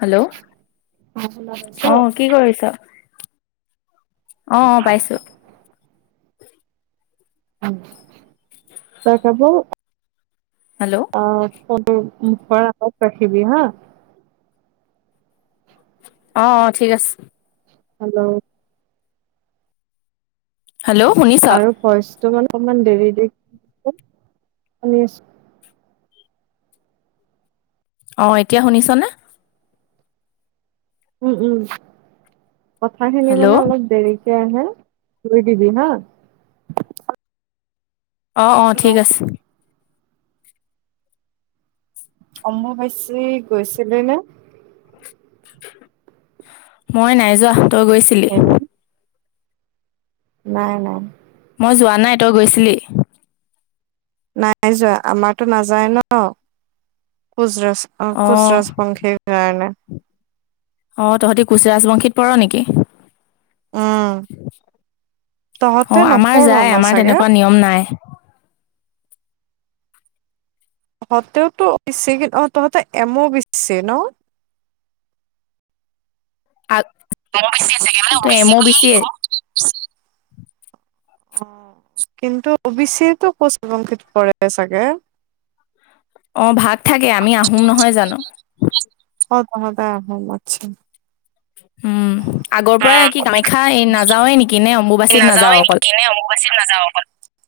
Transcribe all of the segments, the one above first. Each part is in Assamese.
হেল্ল' অ শুনা পাইছ? অহ কি কৰিছ। অ অ পাইছো তই খাব হেল্ল অঁ' [unintelligible] ৰাখিবি হা। অ' অ' ঠিক আছে। হেল্ল'। হেল্ল' শুনিছা? আৰু ভইচটো মানে অকমান দেৰি দেৰিকৈ [unintelligible] শুনি আছোঁ। অঁ' এতিয়া শুনিছানে? উম' উম' কথা খিনি হেল্ল' মানে অলপ দেৰিকে আহে থই দিবি হা। অ' অ' ঠিক আছে। অম্বুবাচী গৈছিলি নে? মই নাই যোৱাৰ, তই গৈছিলি? হেল্ল' নাই নাই। মই যোৱা নাই, তই গৈছিলি? নাই যোৱা। আমাৰতো নাযায় ন, কোজ ৰচ। অঁ' অ কুচৰছ [unintelligible] কাৰণে। অঁ' তহঁতি কুচ ৰাজবংশীত পৰ নেকি? উম। তহঁতে অ' আমাৰ নপঢ় ন যায়, আমাৰ চাগে তেনেকুৱা নিয়ম নাই। তহঁতে [unintelligible] অ', তহঁতে এম অও বিছি ন? আগ তই এম অ' বি চি এ? [unintelligible] অঁ' কিন্তু অবি চি তো কুচবংশিত পৰে চাগে। অঁ' ভাগ থাকে, আমি আহোম নহয় জানো। অঁ, তহঁতে আহোম আচ্ছা'। উমঁ' আগৰ পৰাই কি কামাখ্যা এই নাযাৱে নেকি নে অম্বুবাচীত নাযাওঁ অকল? বাচীত নাযাওঁ অকল।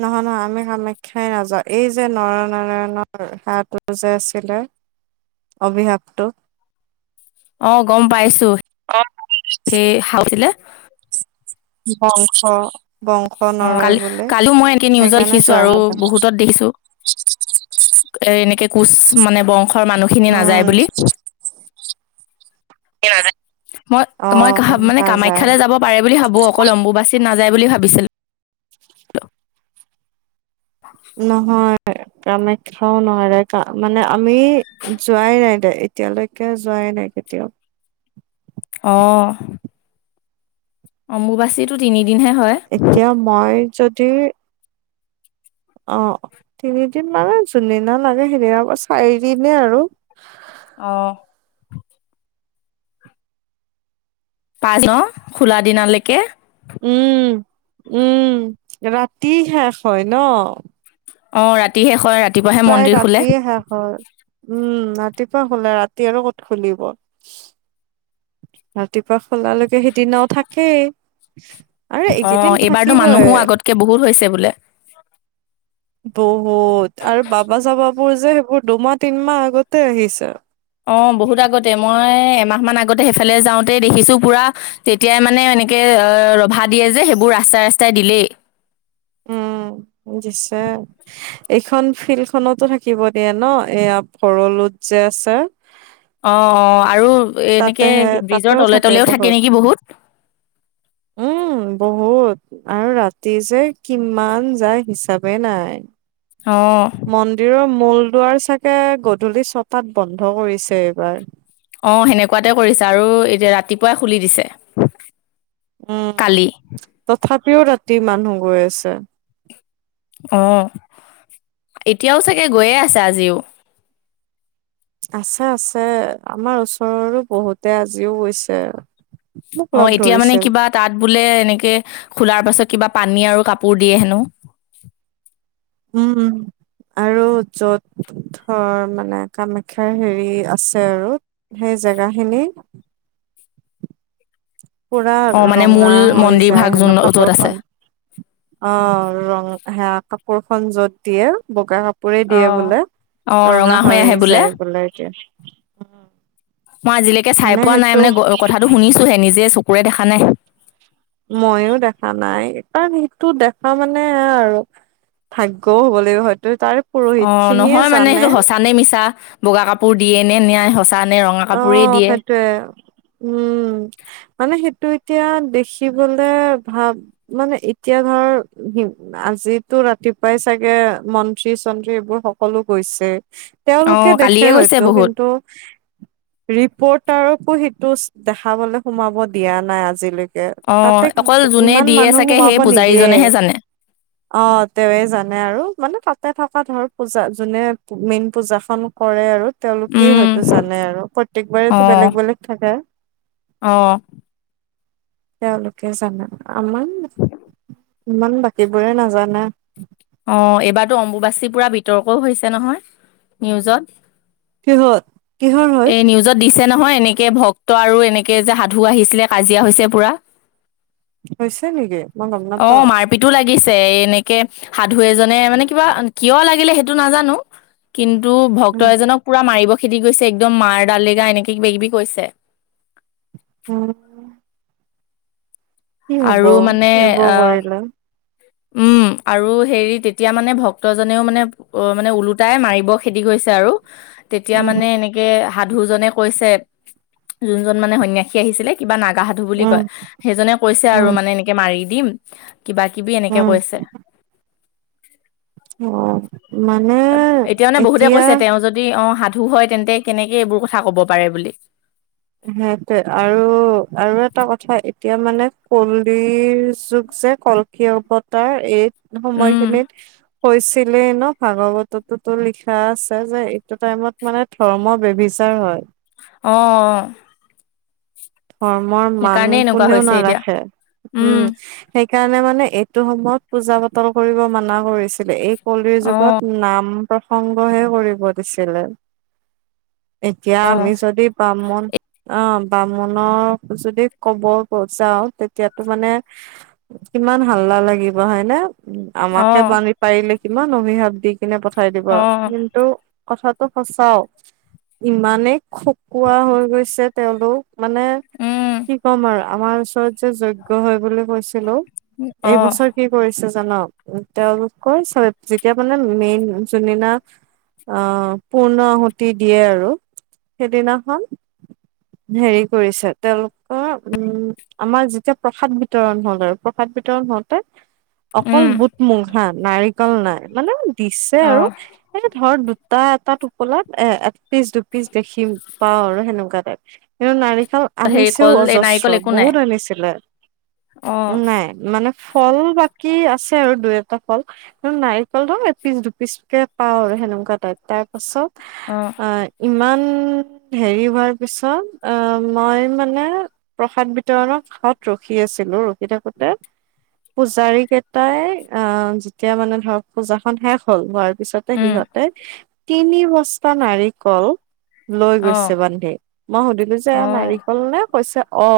নহয় নহয়, আমি কামাখ্যাই নাযাওঁ, এই যে নৰনাৰায়ণৰ সেৱাটো যে আছিলে। অভিশাপটো। অঁ' গম পাইছো সেই [unintelligible] শাও দিলে। [unintelligible] নৰয় কালি বুলি কালিও মই এনেকে নিউজত সেইকাৰণে দেখিছো যোৱা আৰু নাযায় বহুতত দেখিছো। এ এনেকে কোচ মানে বংশ উম। মই মই অ', মানে নাযায় কামাখ্যাালৈ যাব পাৰে বুলি ভাবো, অকল অম্বুবাচীত নাযায় বুলি ভাবিছিলোঁ। নহয়, কামাখ্যাও নহয় দে, মানে আমি যোৱাই নাই দে। এতিয়ালৈকে যোৱাই নাই কেতিয়াও। অঁ। অম্বুবাচীটো তিনিদিনহে হয়। এতিয়া মই যদি অঁ' তিনিদিন মানে যোনদিনা নাযায় সেইদিনা পৰা চাৰিদিনে আৰু। অঁ। [unintelligible] খোলা দিনালৈকে। উমঁ উমঁ' ৰাতি শেষ হয় ন'? অঁ' ৰাতি শেষ হয় ৰাতিপুৱা প্ৰায় ৰাতিয়ে শেষ হয়। উমঁ' ৰাতিপুৱা হ'লে ৰাতি আৰু ক'ত খুলিব। ৰাতিপুৱা খুলালৈকে সিদিনাও থাকেই। আৰু অ এইকেইদিন এইবাৰতো থাকিবই মানুহো আগতকে বহুত হৈছে বোলে বহুত আৰু বাবা চাবাবোৰ যে সেইবোৰ দুমাহ তিনমাহ আগতে আহিছে আৰু অ বহুত আগতে মই এমাহ মান আগতে সেইফালে যাওঁতেই দেখিছো পুৰা তেতিয়াই মানে এনেকে অ ৰভা দিয়ে যে সেইবোৰ ৰাস্তাই ৰাস্তাই দিলেই উম দিছে এইখন ফিল্ড খনতো থাকিব দিয়ে ন এয়া ভৰলোত যে আছে অ অ আৰু এনেকে তাতেহে তাতেও ব্ৰিজৰ তলে তলেও বহুত থাকে নেকি বহুত উম বহুত আৰু ৰাতি যে কিমান যায় হিচাপে নাই অঁ মন্দিৰৰ মূল দুৱাৰ চাগে গধূলি ছটাত বন্ধ কৰিছে এইবাৰ অ সেনেকুৱাতে কৰিছে আৰু এতিয়া ৰাতিপুৱাই খুলি দিছে উম কালি। তথাপিও ৰাতি মানুহ গৈ আছে অ এতিয়াও চাগে গৈয়ে আছে আজিও আছে আছে আমাৰ ওচৰৰো বহুতে আজিও গৈছে মোক অ লগ এতিয়া মানে ধৰিছিল। কিবা তাত বোলে এনেকে খোলাৰ পাছত কিবা পানী আৰু কাপোৰ দিয়ে হেনো উম উম আৰু য'ত থৰ মানে কামাখ্যাৰ হেৰি আছে আৰু সেই জেগা খিনি পুৰা অ', মানে ৰঙা মূল হৈ মন্দিৰ ভাগ যায় যোন হেনো য'ত আছে। কাপোৰখন অ ৰং হেয়া কাপোৰ খন যত দিয়ে বগা কাপ পোৰে দিয়ে অ', বোলে ৰঙা হৈ যায় বোলে এতিয়া মই আজিলেকে চাই মানে পোৱা নাই সেইটো মানে গ কথাটো শুনিছোহে নিজে চকুৰে দেখা নাই মইও দেখা নাই এবাৰ সেইটো দেখা মানে এয়া আৰু ভাগ্যও হ'ব লাগিব হয়তো তাৰ অ নহয় মানে সেইটো সঁচা নে মিছা বগা কাপোৰ দিয়ে নে নিয়াই সঁচা নে ৰঙা কাপোৰেই দিয়ে কে উম মানে সেইটো এতিয়া দেখিবলে ভাব মানে এতিয়া ধৰ হিম আজিতো ৰাতিপুৱাই চাগে মন্ত্ৰী চন্ত্ৰী এইবোৰ সকলো গৈছে তেওঁলোকে অ' দেখে কালিয়ে গৈছে হয়তো বহুত কিন্তু ৰিপৰ্টাৰকো সেইটোছ দেখাবলে সোমাব দিয়া নাই আজিলৈক কে অ' তাতে অকল যোনে ইমান দিয়ে মানুহ চাগে সেই সোমাব নিদিয়ে পূজাৰীজনেহে জানে অ তেৱে জানে আৰু মানে তাতে থকা ধৰ পূজা যোনে মেইন পূজাখন কৰে আৰু তেওঁলোকেই উম হয়তোছ জানে আৰু প্ৰত্যেকবাৰেতো অ' বেলেগ বেলেগ থাকে অ' তেওঁলোকে জানে আমান ইমান বাকীবোৰে নাজানে অ এইবাৰতো অম্বুবাচীৰ পূৰা বিতৰ্কও হৈছে নহয় নিউজত কিহত কিহৰ হৈ এই নিউজত দিছে নহয় এনেকে ভক্ত আৰু এনেকে যে সাধু আহিছিলে কাজিয়া হৈছে পুৰা হৈছে নেকি মই গম অ নাপাও মাৰ পিটো লাগিছে এনেকে সাধু এজনে মানে কিবা কিয় লাগিলে সেইটো নাজানো কিন্তু ভক্ত উম এজনক পুৰা মাৰিব খেদি গৈছে একদম মাৰ ডাললেগা এনেকে কিবা কিবি কৈছে অ কি হব আৰু মানে এইবোৰ অ' কৰিলে উম আৰু হেৰি তেতিয়া মানে ভক্তজনেও মানে অ মানে ওলোটাই মাৰিব খেদি গৈছে আৰু তেতিয়া উম মানে এনেক কে সাধু জনে কৈছে যোনজন মানে সন্যাসী আহিছিলে কিবা নাগা ধু বুলি উম কয় সেইজনে কৈছে আৰু উম মানে এনেকে মাৰি দিম কিবা কিবি এনেকে উম কৈছে অ মানে এতিয়া মানে বহুতে কৈছে তেওঁ যদি অ সাধু হয় তেন্তে কেনেকে এইবোৰ কথা কব পাৰে বুলি সেইটোৱে আৰু আৰু এটা কথা এতিয়া মানে কলিৰ যুগ যে কল কি অৱতাৰ এই উম, সময়খিনিত হৈছিলেই ন ভাগৱতোতো লিখা আছে যে এইটো টাইমত মানে ধৰ্ম বেভিচাৰ হয় অঁ অ ধৰ্মৰ মান সেইকাৰণে এনেকুৱা কোনেও হৈছে এতিয়া নাৰাখে উম সেইকাৰণে মানে এইটো সময়ত পূজা পাতল কৰিব মানা কৰিছিলে এই কলিৰ যুগত অ', নাম প্ৰসংগহে কৰিব দিছিলে এতিয়া আমি অ', যদি বামুন অ বাম মনৰ যদি ক'ব যাওঁ তেতিয়াতো মানে কিমান হাল্লা লাগিব হয়নে উ আমাকে অ', পানী পাৰিলে কিমান অভিশাপ দি কিনে পঠাই দিব আৰু অ', কিন্তু কথাটো সচাও ইমানেই খকুৱোৱা হৈ গৈছে তেওঁলোক মানে উম, কি ক'ম আৰু আমাৰ ওচৰত যজ্ঞ হয় বুলি কৈছিলো অ', এইবছৰ কি কৰিছে জান তেওঁলোকৰ চৈত যেতিয়া মানে মেইন যোনদিনা অহ পূৰ্ণ আহুতি দিয়ে আৰু সেইদিনাখন হেৰি কৰিছে তেওঁলোকৰ উম আমাৰ যেতিয়া প্ৰসাদ বিতৰণ হ'ল আৰু প্ৰসাদ বিতৰণ হওঁতে অকল উম, বুট মুগ হা নাৰিকল নাই মানে দিছে আৰু অ'। এ ধৰ দুটা এটা টোপোলাত এ একপিচ দুপিচ দেখি প পাও আৰু সেনেকুৱা টাইপ কিন্তু নাৰিকল হেৰি আনিছেও কল এই অজস্ৰ নাৰিকল একো নাই বহুত আনিছিলে অ নাই মানে ফল বাকী আছে আৰু দুই এটা ফল নাৰিকলটো একপিচ দুপিচকে পাও আৰু সেনেকুৱা টাইত তাৰ পাছত অঁ অ ইমান হেৰি হোৱাৰ পিছত আ মই মানে প্ৰসাদ বিতৰণৰ কাষত ৰখি আছিলো ৰখি থাকোতে পূজাৰী কেইটাই আ যেতিয়া মানে ধৰক পূজাখন শেষ হ'ল হোৱাৰ পিছতে উম সিহঁতে তিনি বস্তা নাৰিকল লৈ অ গৈছে বান্ধি মই সুধিলো যে অ নাৰিক হ'ল নে কৈছে অ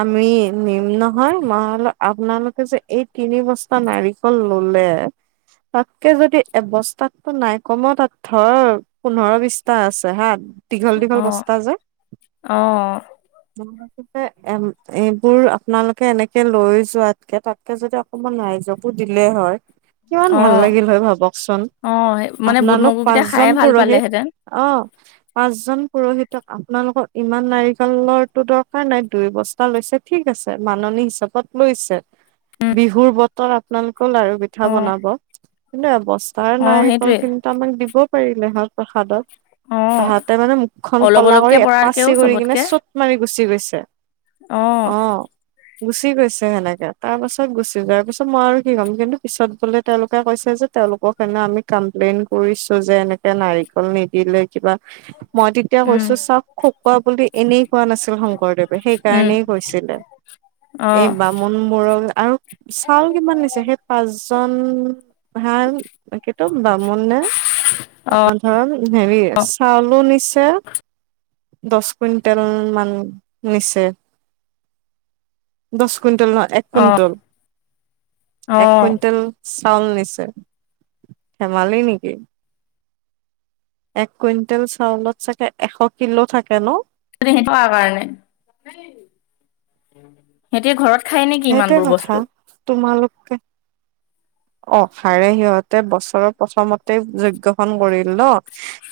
আমি নিম নহয় মই ভাবিলো আপোনালোকে যে এই তিনি বস্তা নাৰিকল ল'লে তাতকে যদি এবস্তাত নাই কমঔ তাত ধৰ পোন্ধৰ বিশটা আছে হা দীঘল দীঘল অ বস্তা যে অ মই কৈছো যে এ এইবোৰ আপোনালোকে এনেকে লৈ যোৱাতকে তাতকে যদি আপ অকণমান ৰাইজকো দিলে হয় কিমান অ ভাল লাগিল হয় ভাবকচোন অ মানে বুট আপোনালোক মগুকেইটা পাঁচজন খায়ে ভাল পুৰোহিত পালেহেঁতেন অ পাঁচজন পুৰোহিত আম আপোনালোকৰ ইমান নাৰিকলৰটো দৰকাৰ নাই দুই বস্তা লৈছে ঠিক আছে মাননী হিচাপত- লৈছে, উম বিহুৰ বতৰত- আপোনালোকৰ লাৰু পিঠা অ বনাব, কিন্তু এৱস্তাৰ অ নাৰিকল সেইটোৱে খিন- আমাক দিব পাৰিলে হয় প্ৰসাদত, অ তাহাঁতে মানে মুখন অলপ ক'লা অলপকে কৰি- পৰাকেও এপাচি কৰি কিনে চবতকে চুত মাৰি গুচি গৈছে, অ অহ। গুচি গৈছে সেনেকে তাৰ পাছত গুচি যোৱাৰ পিছত মই আৰু কি কম কিন্তু পিছত বোলে তেওঁলোকে কৈছে যে- তেওঁলোকৰ কাৰণে আমি কমপ্লেইন কৰিছো যে এনেকে নাৰিকল নিদিলে কিবা- মই তেতিয়া উম কৈছো চাওঁক- খোকোৱা বুলি এনেই কোৱা নাছিল শংকৰদেৱে উম সেইকাৰণেই কৈছিলে, অ এই বা ব্ৰাক্ষ্মণ বোৰক আৰু চাউল কিমান দিছে সেই পাঁচজন- ভাল সেইটো ব্ৰাক্ষ্মণ নে- অ ধৰা হেৰি চাউলো নিছে। দহ কুইণ্টেল মান নিচে। দহ কুইণ্টল নহয়, এক অ কুইণ্টল অ এক কুইণ্টল- চাউল নিছে, ধেমালি নেকি। এক কুইণ্টেল চাউলত চাগে এশ কিলো থাকে ন। [unintelligible] কাৰণে। সিহঁতে ঘৰত খায় নেকি ইমান সেইটোৱে বোৰ কথা বস্তু? তোমালোকে- অ হাৰে সিহঁতে বছৰৰ প্ৰথমতে যোগ্যখন কৰিল ন।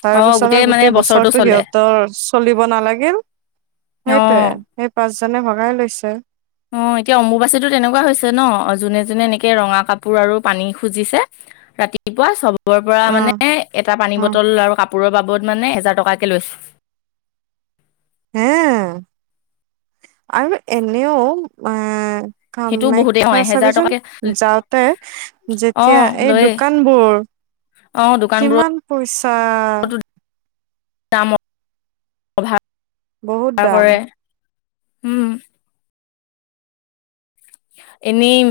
তাৰ অ পিছত আৰু মানে গোটেই বছৰটো চলে সিহঁতৰ চলিব নালাগিল। অ। সেইটোয়ে সেই পাঁচজনে ভগাই লৈছে। অ এতিয়া অম্বুবাচীটো তেনেকুৱা হৈছে ন যোনে যোনে এনেকে ৰঙা কাপোৰ আৰু পানী খুজিছে। ৰাতিপুৱা চবৰ পৰা মানে অ এটা পানী অ বটল আৰু কাপোৰৰ বাবদ মানে এহাজাৰ টকাকে লৈছে। হে, আৰু এনেও আহ- সেইটোও বহুতেই অ কামাখ্যা এহেজাৰ চাবিচোন টকাকে যাওঁতে অ যেতিয়া এই লয়ে দোকান বোৰ- অ দোকান বোৰত- পইচা। দাম, বহুত অভাৰ দাম কৰে, উম। এনেই।